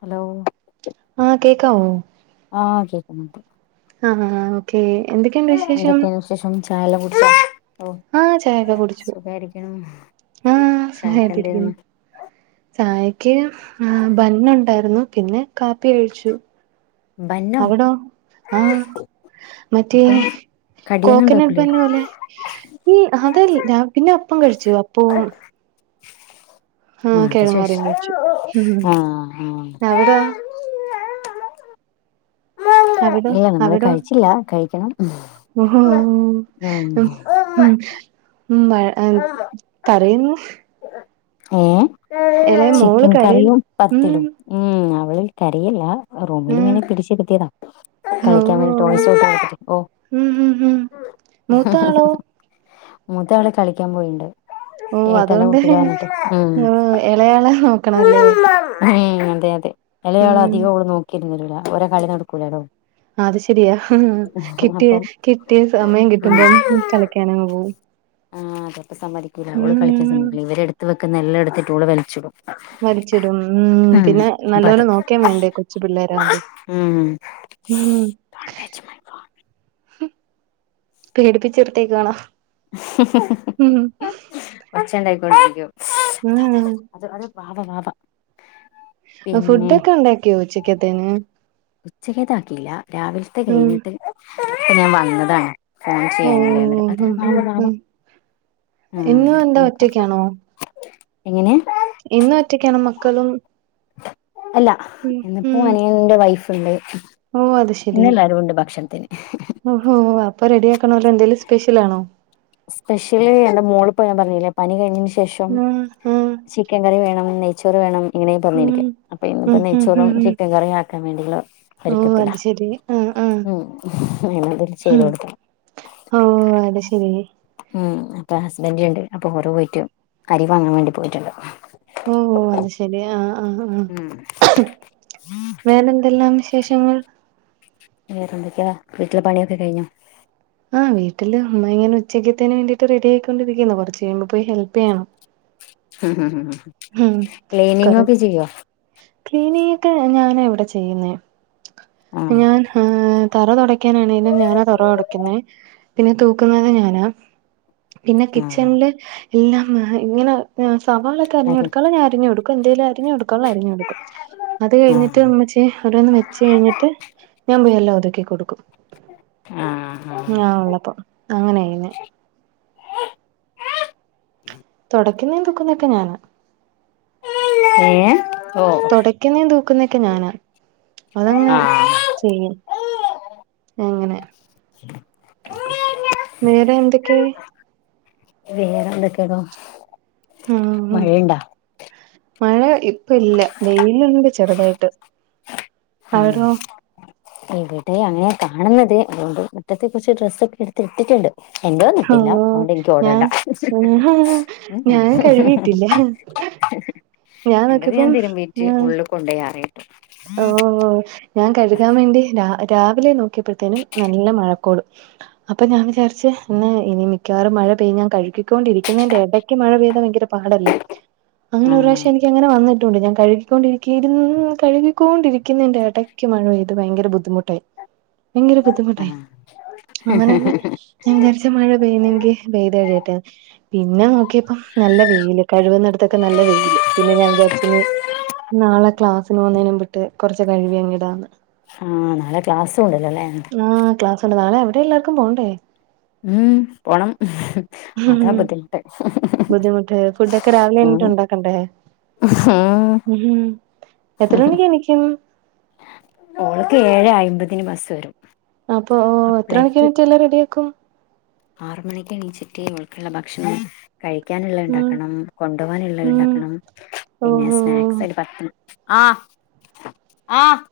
Hello ആഹ് കേക്കാവോ? ആഹ് കേക്കുന്നുണ്ട്. ആണോ ഓക്കേ എന്തക്കെണ്ട് വിശേഷം? ഷം ചായെല്ലാം കുടിച്ചോ? ഓ ആഹ ചായക്കെകുടിച്ചു സുഖായിരിക്കണു ആഹ ചായക്കെന്തേരുന്നു സുഖായിട്ടിരിക്കുന്നു. ചായക്ക് ആ ബന്ന്ണ്ടായിരുന്നു പിന്നെ കാപ്പി കഴിച്ചു. ബന്നോ? ആഹ മറ്റേ അപ്പം കടിയൊന്നും കോക്കനട്ട് ഉണ്ടാക്കൂലേ ബന്ന് പോലേ. ഈ അതല്ല പിന്നപ്പം കഴിച്ചു അപ്പോം ആഹ ആഹ് അതാ ചോയിച്ചേ കെഴങ്ങറിയും കഴിച്ചു ആഹ് മ് അവിടോ? ആഹ് ഏ അവിടോ ഇല്ല നമ്മള് കഴിച്ചില്ല കഴിക്കണം. മ്മ്ഹ് ഉം മ്മ്ഹ് മ്മ് വഴ്ങ്ങാം തരയുന്നു. ഏ മോള് ചിക്കൻ കരയുന്നു കറിയും ഉം പത്തലും. ഉം അവള് കരയല്ലാ. ഉം റൂമിലിങ്ങനെ പിടിച്ചിരിത്തിയതാ ഓ കളിക്കാൻ വേണ്ടി ടോയ്സൊക്കെട്ത്തിട്ട് ഓ ഉം ഉം ഉ ഉം മൂത്താളോ? മൂത്താള് കളിക്കാൻ പോയിണ്ട്. ഓ അതുകൊണ്ട് [unintelligible] വന്നിട്ട് ഉ ഓ ഇളയാളെ നോക്കണല്ലേ [unintelligible] ഏഹ്, അതെ അതെ എല്ലയവള് ഉം അധികൊള് നോക്കിര്ന്നേരൂല ഓളെ കളി നടക്കൂലല്ലോ. അഹ് അത് ശെരിയാ കിട്ടിയ അപ്പം കിട്ടിയ സമയം ഉം കിട്ടുമ്പം കളക്കാനങ് പോവും. ആഹ് അതപ്പ സമ്മതിക്കൂല്ല ഓള് ഉം കളിക്കാൻസമ്മതിക്കില്ല ഇവരെടുത്ത് വെക്ന്ന എല്ലാം എടുത്തിട്ട് ഓള് വലിച്ചിടും. വലിച്ചിടും ഉം പിന്നെ നല്ലോലെ നോക്കേം വേണ്ടേ കൊച് പിള്ളേരാവുമ്പോ. ഉംമ്മ്. ഉംമ്. പേടിപ്പിച്ചിർത്തേക്കാണോ? ഒച്ചണ്ടായിക്കൊണ്ടിരിക്കും. ഉം വാവ വാവാ. അ ഫുഡോക്കെണ്ടാക്കിയൊ ഉച്ചക്കത്തേന്? ഉച്ചക്കേതാക്കിയില്ല രാവിലത്തെ ഉം കഴിഞ്ഞിട്ട് ഞാൻ വന്നതാണ്. ഫോൺ ഓ ചെയ്യാനല്ലേ ഉം ഉം [unintelligible] വാവ ഉം ഉമ് ഇന്നും എന്താ ഇഞ്ഞിപ്പോ ഒറ്റക്കാണോ എങ്ങനെ? ഇന്നും ഒറ്റക്കണോ മക്കളും? അല്ല ഉം ഇന്നിപ്പോ ഉം അനിയന്റെ വൈഫ്ണ്ട്. ഓ അത്ശ ഇന്നെല്ലാരുണ്ട് ഭക്ഷണത്തിന് ഓഹൊ അപ്പറെഡിയാക്കണല്ലോ എന്തെലും സ്പെഷ്യലാണോ? സ്പെഷ്യല് എന്റെ മോള്പോ ഞാന് പറഞ്ഞില്ലേ പനി കഴിഞ്ഞയിന് ശേഷം. ആഹ് ആഹ് ചിക്കൻ കറി വേണം നെയ്ച്ചോറ് വേണം ഇങ്ങനെ ഉം പറഞ്ഞിരിക്കാം അപ്പ ഉം ഇന്നപ്പോ ഉം നെയ്ച്ചോറും ഉം ഉം ചിക്കൻ കറിയും ആക്കാ ക്കാൻ വേണ്ടിള്ള ഓ ഒരുക്കത്തില അത് ശെരി ആഹ് ആഹ് ഉം അതില് ചെയ്ത് കൊട്ക്കണം. ഓഹ് അത് ശരി. ഉം അപ്പം ഹസ്ബൻഡണ്ട് അപ്പൊ ഓര് പോയിട്ട് അരി വാങ്ങാൻ വേണ്ടി പോയിട്ട്ണ്ട്. ഓഹ് ഓഹ് അത് ശെരി ആഹ് ആഹ് ആഹ് ഉം വേറെന്തെല്ലാം വിശേഷങ്ങൾ വേറെന്തൊക്കയാ വീട്ടില് പണിയൊക്കെ കഴിഞ്ഞോ ആഹ്‌ വീട്ടില് ഉമ്മ ഇങ്ങനെ ഉച്ചക്കേതെന് വേണ്ടിയിട്ട് റെഡി ആയിക്കൊണ്ടിരിക്കുന്നുന്നു കൊറച്ച് കയിമ്പോ പോയി ഹെൽപ് ചെയ്യണം ഉം ഉം ഉം ഹും [unintelligible] ലീവ്വാ ക്ലീനിക്കെ ഞാനാ ഇവിടെ ചെയ്യുന്നേ ആഹ് ഞാൻ ആഹ്‌ തറ തുടയ്ക്കാനാണെേലും ഞാനാ തറ തുടക്കുന്നത് പിന്നെ തൂക്കുന്നത് ഞാനാ പിന്നെ ആഹ് കിച്ചണില് എല്ലാം ഇങ്ങനെ സവാള ആര് അരിഞ്ഞുടുക്കാാലോ ഞാൻ അരിഞ്ഞു കൊടുക്കും എന്തേല് അരിഞ് കൊടുക്കാ അരിഞ്ഞു കെടുക്കും അത് കഴഞ്ഞിട്ട് ആഹ് ഇമ്മചി ഓരോന്ന് വെച് കഴിഞ്ഞിട്ട് ഞാൻ പോയി എല്ലാം ഒതുക്കി കൊടുക്കും ആഹ്‌ ആഹ്‌ ഞാൻ ഉള്ളപ്പോ അങ്ങനെ ചെയ്യിനെ തുടക്കുന്നെ തുക്കുന്നൊക്കെ ഞാനാ ഏഹ്‌ ഓഹ്‌ തൊടക്കുന്നേ തൂക്കുന്നൊക്കെ ഞാനാ അതങ്ങ് ആഹ് ചെയ്യും അങ്ങനെ വേറെ എന്തൊക്കെയ വേറെ എന്തൊക്കെയെ ഇപ്പം ആഹ് മഴയുണ്ടാ മഴ ഇപ്പ ഇല്ല വെയിലുണ്ട് ചെറുതായിട്ട് ആ അവിടോ ഇവിടെ അങ്ങനെയാ കാണുന്നത് അതുകൊണ്ട് മുറ്റത്ത് കൊറച്ച് ഡ്രസ്സ് ഒക്കെ എടുത്തി ഇട്ടിട്ടുണ്ട് എന്റെതൊന്നും ഇട്ടില്ല ഓഹോ അതുകൊണ്ട് എനിക്ക് ഓടണ്ട ഞാൻ ഉം ഉം ഞാൻ കഴുകിയിട്ടില്ല [inaudible] എന്റത് ഞാൻ തിരുമ്പീറ്റ് ഉളള് കൊണ്ടോയി ആറിയിട്ടു ഓഹോ ഓഹ് ഞാൻ കഴുകാൻ വേണ്ടി രാവിലെ നോക്കി നോക്കിപ്പോഴത്തേനും നല്ല മഴക്കോള് അപ്പൊ ഞാൻ വിചാരിച്ച് ഇന്ന് ഇനി മിക്കവാറും മഴ പെയ്യ ഞാൻ കഴുകിക്കൊണ്ടിരിക്കുന്നതിന്റെ ഇടയ് ക്ക് മഴ പെയ്താ ഭയങ്കര പാടല്ലേ അങ്ങനെ ഒരു ആഹ് പ്രാവശ്യം എനിക്ക്. അങ്ങനെ വന്നിട്ടുണ്ട് ഞാൻ കഴുകിക്കൊണ്ടിരിക്കയിരു കഴുകി ക്കൊണ്ടിരിക്കുന്നതിന്റെ ഇടയ്ക്ക് മഴ പെയ്ത് ഭയങ്കര ബുദ്ധിമുട്ടായി ഭയങ്കര ബുദ്ധിമുട്ടായി ആഹ് അങ്ങനെന്നെ ഞാൻ വിചരിച് മഴ പെയ്യുന്നെങ്കിൽ പെയ്ത് കഴിയട്ടെ പിന്നെ നോക്കിയപ്പം നല്ല വെയില് കഴുകുന്നിടുത്തൊക്കെ നല്ല വെയിയില് പിന്നെ ഞാൻ വിചാരിച്ച് ഇനി നാളെ ക്ലാസ്സിന് പൊകുന്നെനുമ്പയിട്ട് കൊറച് കഴികി അങ്ങ് ഇടാന്ന് ആഹ്‌ നളെ ക്ലാസ്സ് ഉണ്ടല്ലോല്ലേ ആഹ്‌ ക്ലാസ്ണ്ട് നാളെ അവിടെ എല്ലാവർക്കും പോകണ്ടേ ഉം പോണം അതാ ഉം ബുദ്ധിമുട്ട് ബുദ്ധിമുട്ട് ഫുഡൊക്കെ രാവിലെ ഉം ഉം എണീറ്റ് ഉണ്ടാക്കണ്ടേ ഉം ഉം എത്ര മണിക്ക് എണിക്കും ഓൾക്ക് ഏഴെ അയിമ്പതിന് ബസ്സ് വരും അപ്പൊ എത്ര അപ്പളേക്ക് മണിക്കെണീറ്റ്എല്ലാം റെഡിയാക്കും ആറ് മണിക്ക് എണീചിറ്റി ഓൽക്കുള്ള ഭക്ഷണം കഴിക്കാനുള്ളത് ഉം ഉണ്ടാക്കണം കൊണ്ടുപോകാനുള്ളത് ഉം ഉണ്ടാക്കണം പിന്നെ ഓഹ് സ്നാക്സ് രി പത്ത് മിന്റ് ആഹ്‌ ആഹ് [inaudible]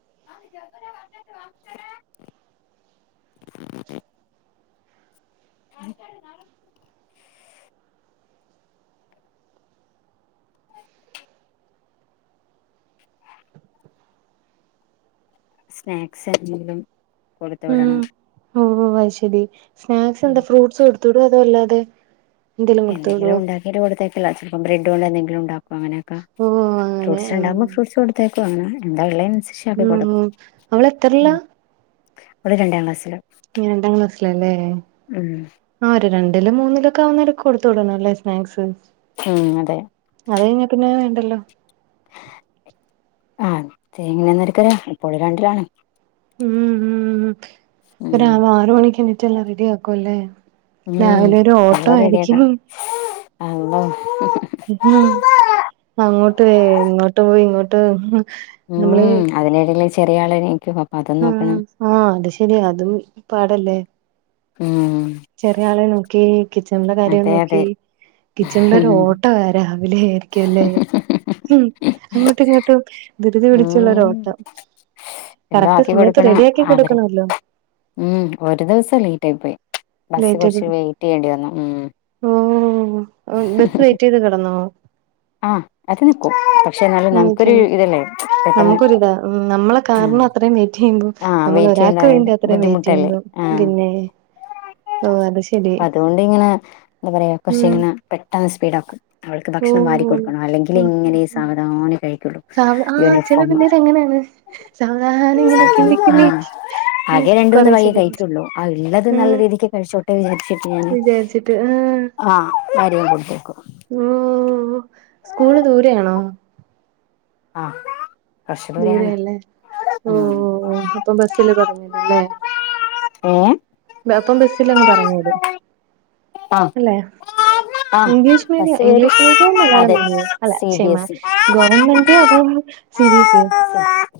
[inaudible] സ്നാക്സ് എന്തെങ്കിലും കൊടുത്ത് വിടണം ഓഹ് ഓഹ് അയി ശെരി സ്നാക്സ് എന്താ ഫ്രൂട്ട്സ് കൊടുത്തടൂ അതോ അല്ലാതെ എന്തേലും കൊടുത്തു വിടോ എന്തെങ്കും ഉണ്ടാക്കിട്ട കൊടുത്തേക്കല്ല ചപ്പ ബ്രഡ് കൊണ്ട് എന്തങ്കിലും ഉണ്ടാക് അങ്ങനെയക്ക ഓ അങ്ങനെ ഫ്രൂട്സ് ആ ഉണ്ടാവുമ്പോ ഫ്രൂട്സ് കൊടുത്തേക്കും അങ്ങന എന്താ ഉള്ള അനുസരിച് ഉം അവളതറില ഓള് രണ്ടാം ക്ലാസ്സില് രണ്ടാം ക്ലാസ്ല്ല് ല്ലേ ഉം ആഹ ഒരു രണ്ടിലും മൂന്നില ഒക്കെ ആവുന്നര കൊടുത്ത വിടണ അല്ലേ സ്നാക്സ് ഉം അതെ അത കയിഞ്ഞാ പിന്നെ വേണ്ടല്ലോ ആഹ് തേങ്ങനെയന്നക്കല ഇപ്പോൾ രണ്ടിലാണ് ഉം ഉം ഉം ഒരാൾ ആറ് മണിക്ക് എണിട്ട എല്ലാം റെഡി ആക്കും ല്ലേ രാവിലെ ഒരു ഓട്ടോ ആയിരിക്കും അന്തോ ഉം അങ്ങോട്ട് ഇങ്ങോട്ട് പോയി ഇങ്ങോട്ട് നമ്മള് ഉം അതിടങ്കിലും ചെറിയ ആളെ നക്കും അപ്പൊ അത നോക്കണം ഉം ആഹ് അത് ശരിയാ അതും പാടല്ലേ ഉം ചെറിയ ആളെ നോക്കി കിച്ചണിലെ കാര്യം അതെ അതെ നോക്കി കിച്ചണിലൊരു ഓട്ട രാവിലെ ആയിരിക്കുംല്ലേ ഉം അങ്ങോട്ട ഇങ്ങോട്ടും ധൃതി പിടിച്ചുള്ളരു ഉം ഓട്ടം എല്ലാം കറക്റ്റ് ആക്കി സമയത്ത് കൊടുക്കണം റെഡി ആക്കി അവര് കൊടുക്കണല്ലോ ഉം ഒരു ദിവസം ലേറ്റ് ആയി പോയി ബസ് കുറച്ച് വെയിറ്റ് ചെയ്യേണ്ടി വന്നു ഉം ഓഹ ബസ്സ് വെയിറ്റ് ചെയ്ത് കിടന്നോ ആഹ അത് നക്കൂ പക്ഷെ എന്നാലും നമുക്കൊരു എനിക്കും ഇതല്ലേ പെട്ടെന്ന് നമുക്കൊരിതാ ഉം, നമ്മളെ ആഹ കാരണം അത്രയും വെയിറ്റ് ചെയ്യുമ്പോ ആഹ് നമ്മൾ വെയിറ്റ് ചെയ്യണ്ട ഒരാൾക്ക് വേണ്ടി അത്രയും വെയിറ്റ് ബുദ്ധിമുട്ടല്ലേ ചെയ്യുമ്പോ ആഹ് പിന്നെ ഓഹ് അത് ശരി അതുകൊണ്ട് ഇങ്ങനെ എന്താ പറയാ കുറച്ച ഉം ഇങ്ങനെ പെട്ടെന്ന് സ്പീഡ ആക്കും അവൾക്ക് ഭക്ഷണം വാരി ഓഹ് ഉം കൊടുക്കണം അല്ലെങ്കിൽ ഉം ഇങ്ങനെ ഉം സാവധാന കഴിക്കുള്ളൂ യൂണിഫോം സാവധാനങ്ങനേ ആഹ ആകെ രണ്ട മൂന്ന് കൊറേശ്ശെ വയ്യെ കൊറേശ്ശെ കഴിക്കുള്ളൂ ആഹ ഉള്ളത് നല്ല ഉം രീതിക്ക് കഴിച്ചോട് വിചാരിച്ചിട്ട് ഞൻ വിചാരിച്ചിട്ട് ആഹ് ആഹാരം കൊടുത്തേക്കും ഓഹ സ്കൂള് ദൂരെ ആണോ ആഹ് ദൂരെ അല്ലേ ഓഹ അപ്പൊ ബസ്സില് പറഞ്ഞരും ല്ലേ ഏഹ് അപ്പം ബസ്സില അങ്ങ് പറഞ്ഞോടും ആ അല്ലെ ആ ഇംഗ്ലീഷ് മീഡിയം ബസ് വരും ഇംഗ്ലീഷ് മീഡിയവും മലയാളം അതെ മീഡിയവും അല്ല സി ചെ ബി മ എസ് ഇ - ഗവൺമെന്റ് അതോ, സി. ബി. എസി. യോ.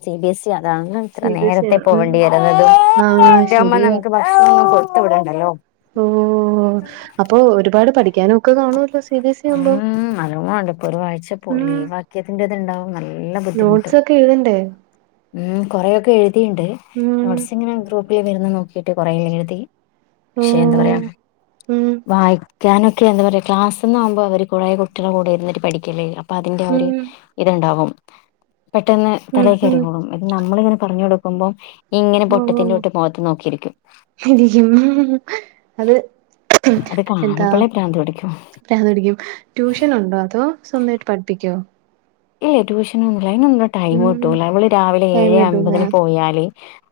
സി. ബി. എസ്. ഇ. അതാണല്ല ഇത്ര സി ബി എസ് ഇ നേരത്തെ ആണ് ഉം പോവേണ്ടി- വരുന്നതും. ആഹ് റ്റവുമ്മ പറഞ്ഞ ശരിയാ നമുക്ക്- ആഹാ കൊട്ത് വിടണ്ടല്ലോ? ഓ അപ്പോ ഒരുപാട്- പഠിക്കാനൊക്കെ കാണുവല്ലോ. C. B. A. C. S E ആവുമ്പോ ഉം, നലോണണ്ട് ഇപ്പോ ഒരു ആഴ്ച- ഉം പോലീവക്യത്തിറത്ണ്ടാവും നല്ല ബു- - നോട്ട്സ് ഒക്കെ എഴതണ്ടേ? ഉം കൊറെയൊക്കെ- എഴുതിയുണ്ട്. ഉം നോട്സ് ഇങ്ങനെ- ഗ്രൂപ്പില് വരുന്ന നോക്കിട്ട് കൊറെല്ലാം എഴുതി. ഓ ക്ഷെ എന്താപറയാ- ഉം വായിക്കാനൊക്കെ, എന്താ പറയാ ക്ലാസ്ന്ന്- ആകുമ്പോ അവ കുട്ടകളുടെ- കൂടെ ഇുന്നിട്ട് പഠിക്കില്ലേ അഅപ്പോ അതിന്റെ ആ, ഉം ഒരു- ഇത്ണ്ടാവും പെട്ടെന്ന് ഉം തലേ- ഉം കറുകളും ഇത് നമ്മളിങ്ങനെ- പറഞ്ഞു കൊടുക്കുമ്പോൾ- ഇങ്ങനെ ഓ പൊട്ടത്തിന്റെ തൊട്ട്- മുഖത്ത് നോക്കിരിക്കും. ഇരിക്കും അത് അതൊ കാണുമ്പള്ളെ- പ്രാന്തോടിക്കും. ന്ന് പിടിക്കും, ട്യൂഷൻ ഉണ്ടോ? അതോ സ്വന്തമായിട്ട് പഠിപ്പിക്കോ? ഏ ട്യൂഷനൊന്നുല്ല, അയിനൊന്നും- ടൈം ഉം കിട്ടൂല്ല നമ്മള് രാവിലെ- ടൈം ഏഴ് കിട്ടൂല അമ്പതിന് പോയാല്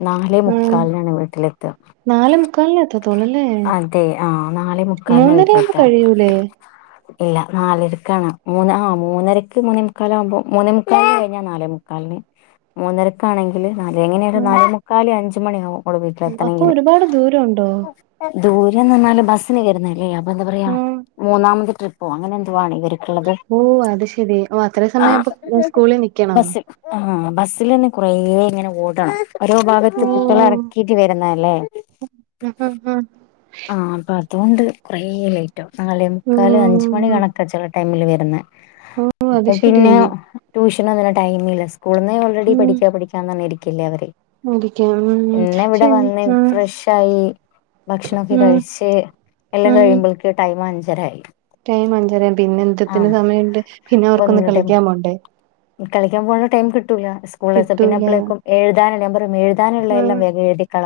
നാല്- ഉം മുക്കാലിനാണ് വീട്ടിലെത്തുക. നാലേ മുക്കാലിന് എത്തത്തോളൂ അല്ലേ അതെ ആഹാ നാലേമുക്കാലനാ- മൂന്നര ആവുമ്പോ വീട്ടിലെത്ത. കഴിയൂലേ ഇല്ല നാലരക്കാണ്, മൂന്ന് ആ, മൂന്നരക്ക് മൂന്ന- മുക്കാല ആകുമ്പോൾ മൂന്ന, മുക്കാലി കിഞ്ഞാൽ നാലേ- മുക്കാലിന്, മൂന്നരക്ക ആണെങ്കിൽ- നാല എങ്ങനെയ ഉം നാലേ - മുക്കാൽ, അഞ്ചുമണി ആകും- കുടെ വീട്ടില എത്തന അപ്പൊ കില്. ഒരുപാട് ദൂരം ഉണ്ടോ ദൂരന്ന് പറഞ്ഞാല് ബസ്സിന്- വരുന്നല്ലേ അപ്പോ എന്താ പറയാ- ആഹ് മൂന്നാമത് ട്രിപ്പോ അങ്ങനെ എന്തുവാണ വരുന്നത്. [unintelligible] ഓ അത് ശെരി, ഓ അത്ര- സമയം അപ്പോ സ്കൂളിൽ- നിൽക്കണം. ആഹ ബസ്സൽന്ന് കുറഇങ്ങനെ- ഓടണം. ഓരോ ഭാഗത്ത് ഓ. കുട്ടികള- ഇറക്കിട്ട് വരുന്നല്ലേ. ഉം, ഉം, ഉം, ആ, അപ്പോ അതുകൊണ്ട്- കുറെ ലേറ്റ്കും. നാലേ മുക്കാൽ- അഞ്ച്മണി ഉം. കണക്കാണ് ചില ടൈമിൽ വരുന്നത്. ഓ അത് അപ്പോ ശെരി. പിന്ന- ട്യൂഷന ഒന്നനെ ടൈമില്ല, സ്കൂള്- നിന്നെ ഓൾറെഡി ഉം. പഠിക്കാ, പഠിക്കാന്ന് പറഞ്ഞ ഇരിക്കില്ലേ- അവര്. ഇരിക്കാം. ഉം പിന്നെ ഇവിടെ ശരി. വന്ന് ആഹ് ഫ്രഷ് ആയി- ഫുഡ്ക്കെ ഉം കഴിച്ച് എല്ലാം- ഉം. കഴിയുമ്പോൾക്ക് ടൈം- അഞ്ചരായി. ടൈം അഞ്ചരാം, പിന്നെ- ആഹ എന്ത്തിന് സമയണ്ട്, പിന്നെ- അവർക്കൊന്ന് ഒന്നിനും ടൈം കളിക്കാൻ പോണ്ടേ? കളിക്കാൻ പോകവാണ്ട ടൈം- കിട്ടൂല സ്കൂൾ, സം പിന്നെ അ, കിട്ടൂല. പ്പോഴേക്കും എഴുതാന എല്ലാ- പറയും. എുതാനുള്ള ഉം എല്ലാം- എഴുതി, ക,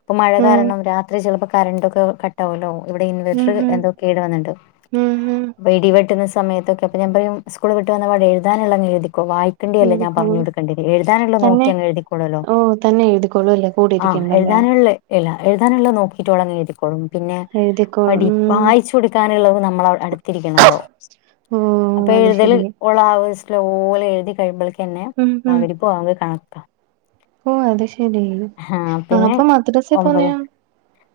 ഇപ്പോ മഴ ഉം കാരണം രാത്രി- ചിലപ്പോ കറന്റക്കെ - ട്ടല്ലോ ഇവിടെ ഉം ഇൻവെർട്ടർ- എന്തൊക്കെ ഇട വന്നിണ്ട്. ഉം ഉം ഉം. ഇടിവെട്ടുന്ന സമയത്തൊക്കെ- അപ്പോ ഞാൻ പറയും. സ്കൂളവിട്ട് വന്നപാടാ എഴുതാനുള്ളത- എഴതിക്കോ വ എക്കേണ്ടില്ലേ ഞാൻ പറഞ്ഞു- എഴുതിക്കോളും. കൊടുക്കേണ്ടിഉളു. എഴുതാനുള്ള- നോക്കി തന്നെ അങ്ങ് എഴുതിക്കൊളല്ലോ? ഓ തന്നെ എഴുതിക്കോളും അല്ലേ കൂടെ ആ, ഇരിക്കണ്ടല്ലേ. എഴുതാനുള്ള- ഇല്ല എഴുതാനുള്ള നോക്കിട്ടോള- അങ്ങനെ എഴുക്കോളും. പിന്നെ എഴുതിക്കോളും. പഠി, ഉം. വായിച്ച- ചോടുക്കനുള്ളത് നമ്മ- അടുത്തിരിക്കണല്ലോ? ഓ അപ്പോ അത് എഴുതൽ- ശെരി. ഇപ്പോള ആ, ഒരു സ്ലോല എഴുതി- കഴിയുമ്പോളേക്കന്നെ- ഉം ഉം. ബാഗ്‌രിബ് ബാങ്ക് കണക്ക. ഓ അത് ശരി, ആ..., അപ്പോ മദ്രസ- പോന്നെപോഴാ?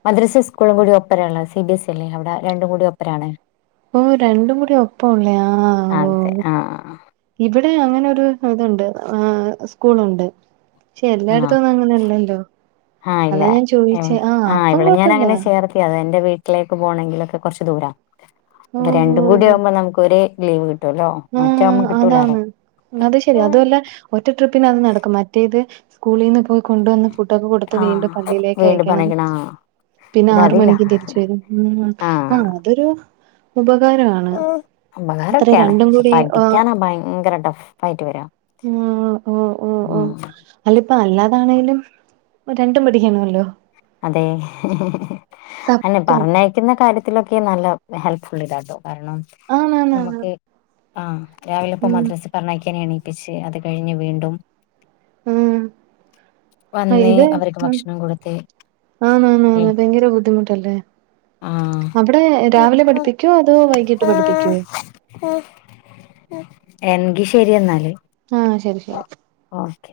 മദ്രസേം സ്കൂളും കൂടി ഒപ്പരേള്ള- സി. ബി. എസി അല്ലേ? അവിടെ- രണ്ടും കൂടി ഒപ്പരാണ്. ഓ രണ്ടണ്ട് കുടിഒപ്പംല്ലയാ ഓ.., അതെ ആഹ് ഇവിടെ അങ്ങനെരു ഇതുണ്ട്. ആ..., സ്കൂളുണ്ട്. പക്ഷെ ആഹ് എല്ലായിടത്തുംഒന്നുംഇ ങ്ങനെല്ലല്ലോ? ആഹ് ഇല്ല അതാ ഞാൻ, ചോയിച്ചേ, ആഹ..., അപ്പം, കൊഴപ്പില്ല. ആഹാ എന്റെ വീട്ടിലേക്ക്- പോകണെങ്കിലൊക്കെ കുറച്ച് ദൂരാ- ഓ അപ്പോ ഓ രണ്ടും കൂടി ആകുമ്പോൾ- നമുക്ക്ൊ ലീവ് കിട്ടുവല്ലോ ആ മറ്റാകുമ്മ കിട്ടൂലാലോ അതാണ് അത് ശെരി അതുഅല്ല ഒറ്റ ട്രിപ്പിനത് നടക്കും. മറ്റേത് സ്കൂളീന്ന് പോയി കൊണ്ടുവന്ന് ഫുട്ടൊക്കെ കൊടുത്ത് വീണ്ടും ആഹ് പള്ളിയിലേക്ക് വീണ്ടും അയക്കണം. പറഞ്ഞേക്കണ ആഹ് ഇത് പിന്നാറ് അതില്ല മണിക്ക് തിരിച്ചു വരും ഉം ആഹ് അതൊരു ഉപകാരമാണ് അത്ര ര ഉപകാരൊക്കെയാണ് പഠിക്കാനാ ഭയങ്കര ടഫ്ഫായിട്ട് വരാ ഓഹ് ഓ ഓ ഓ ഉം അല്ലപ്പ അല്ലാതാണെങ്കിലും രണ്ടും പടിക്കണവല്ലോ അതെ അന്നെ സത്യം പർനെ പിന്ന കാര്യത്തിലൊക്കെ നല്ല ഹെൽപ്ഫുൾ ഇതാ ട്ടോ കാരണം ആണാണാണ് നമ്മക്കേയ് ആഹ് രാവിലെപ്പൊ ഉം മദ്രസ് പർഞയക്കാനെണീപ്പിച്. അത് കഴിഞ് വീണ്ടും ഉം വന്ന് അവർക്ക് ഭക്ഷണം കൊടുത്ത് ആന്നാന്നാന്ന്.. ഏഹ് ഭയങ്കര ബുദ്ധിമുട്ടല്ലേ ആഹ് അവിടെ രാവിലെ പഠിപ്പിക്ക്യോ അതോ വൈകീട്ട് പഠിപ്പിക്ക്യോ എൻങ്കി ശരി എന്നാല് ആഹ് ശരി ശരി ഓക്കെ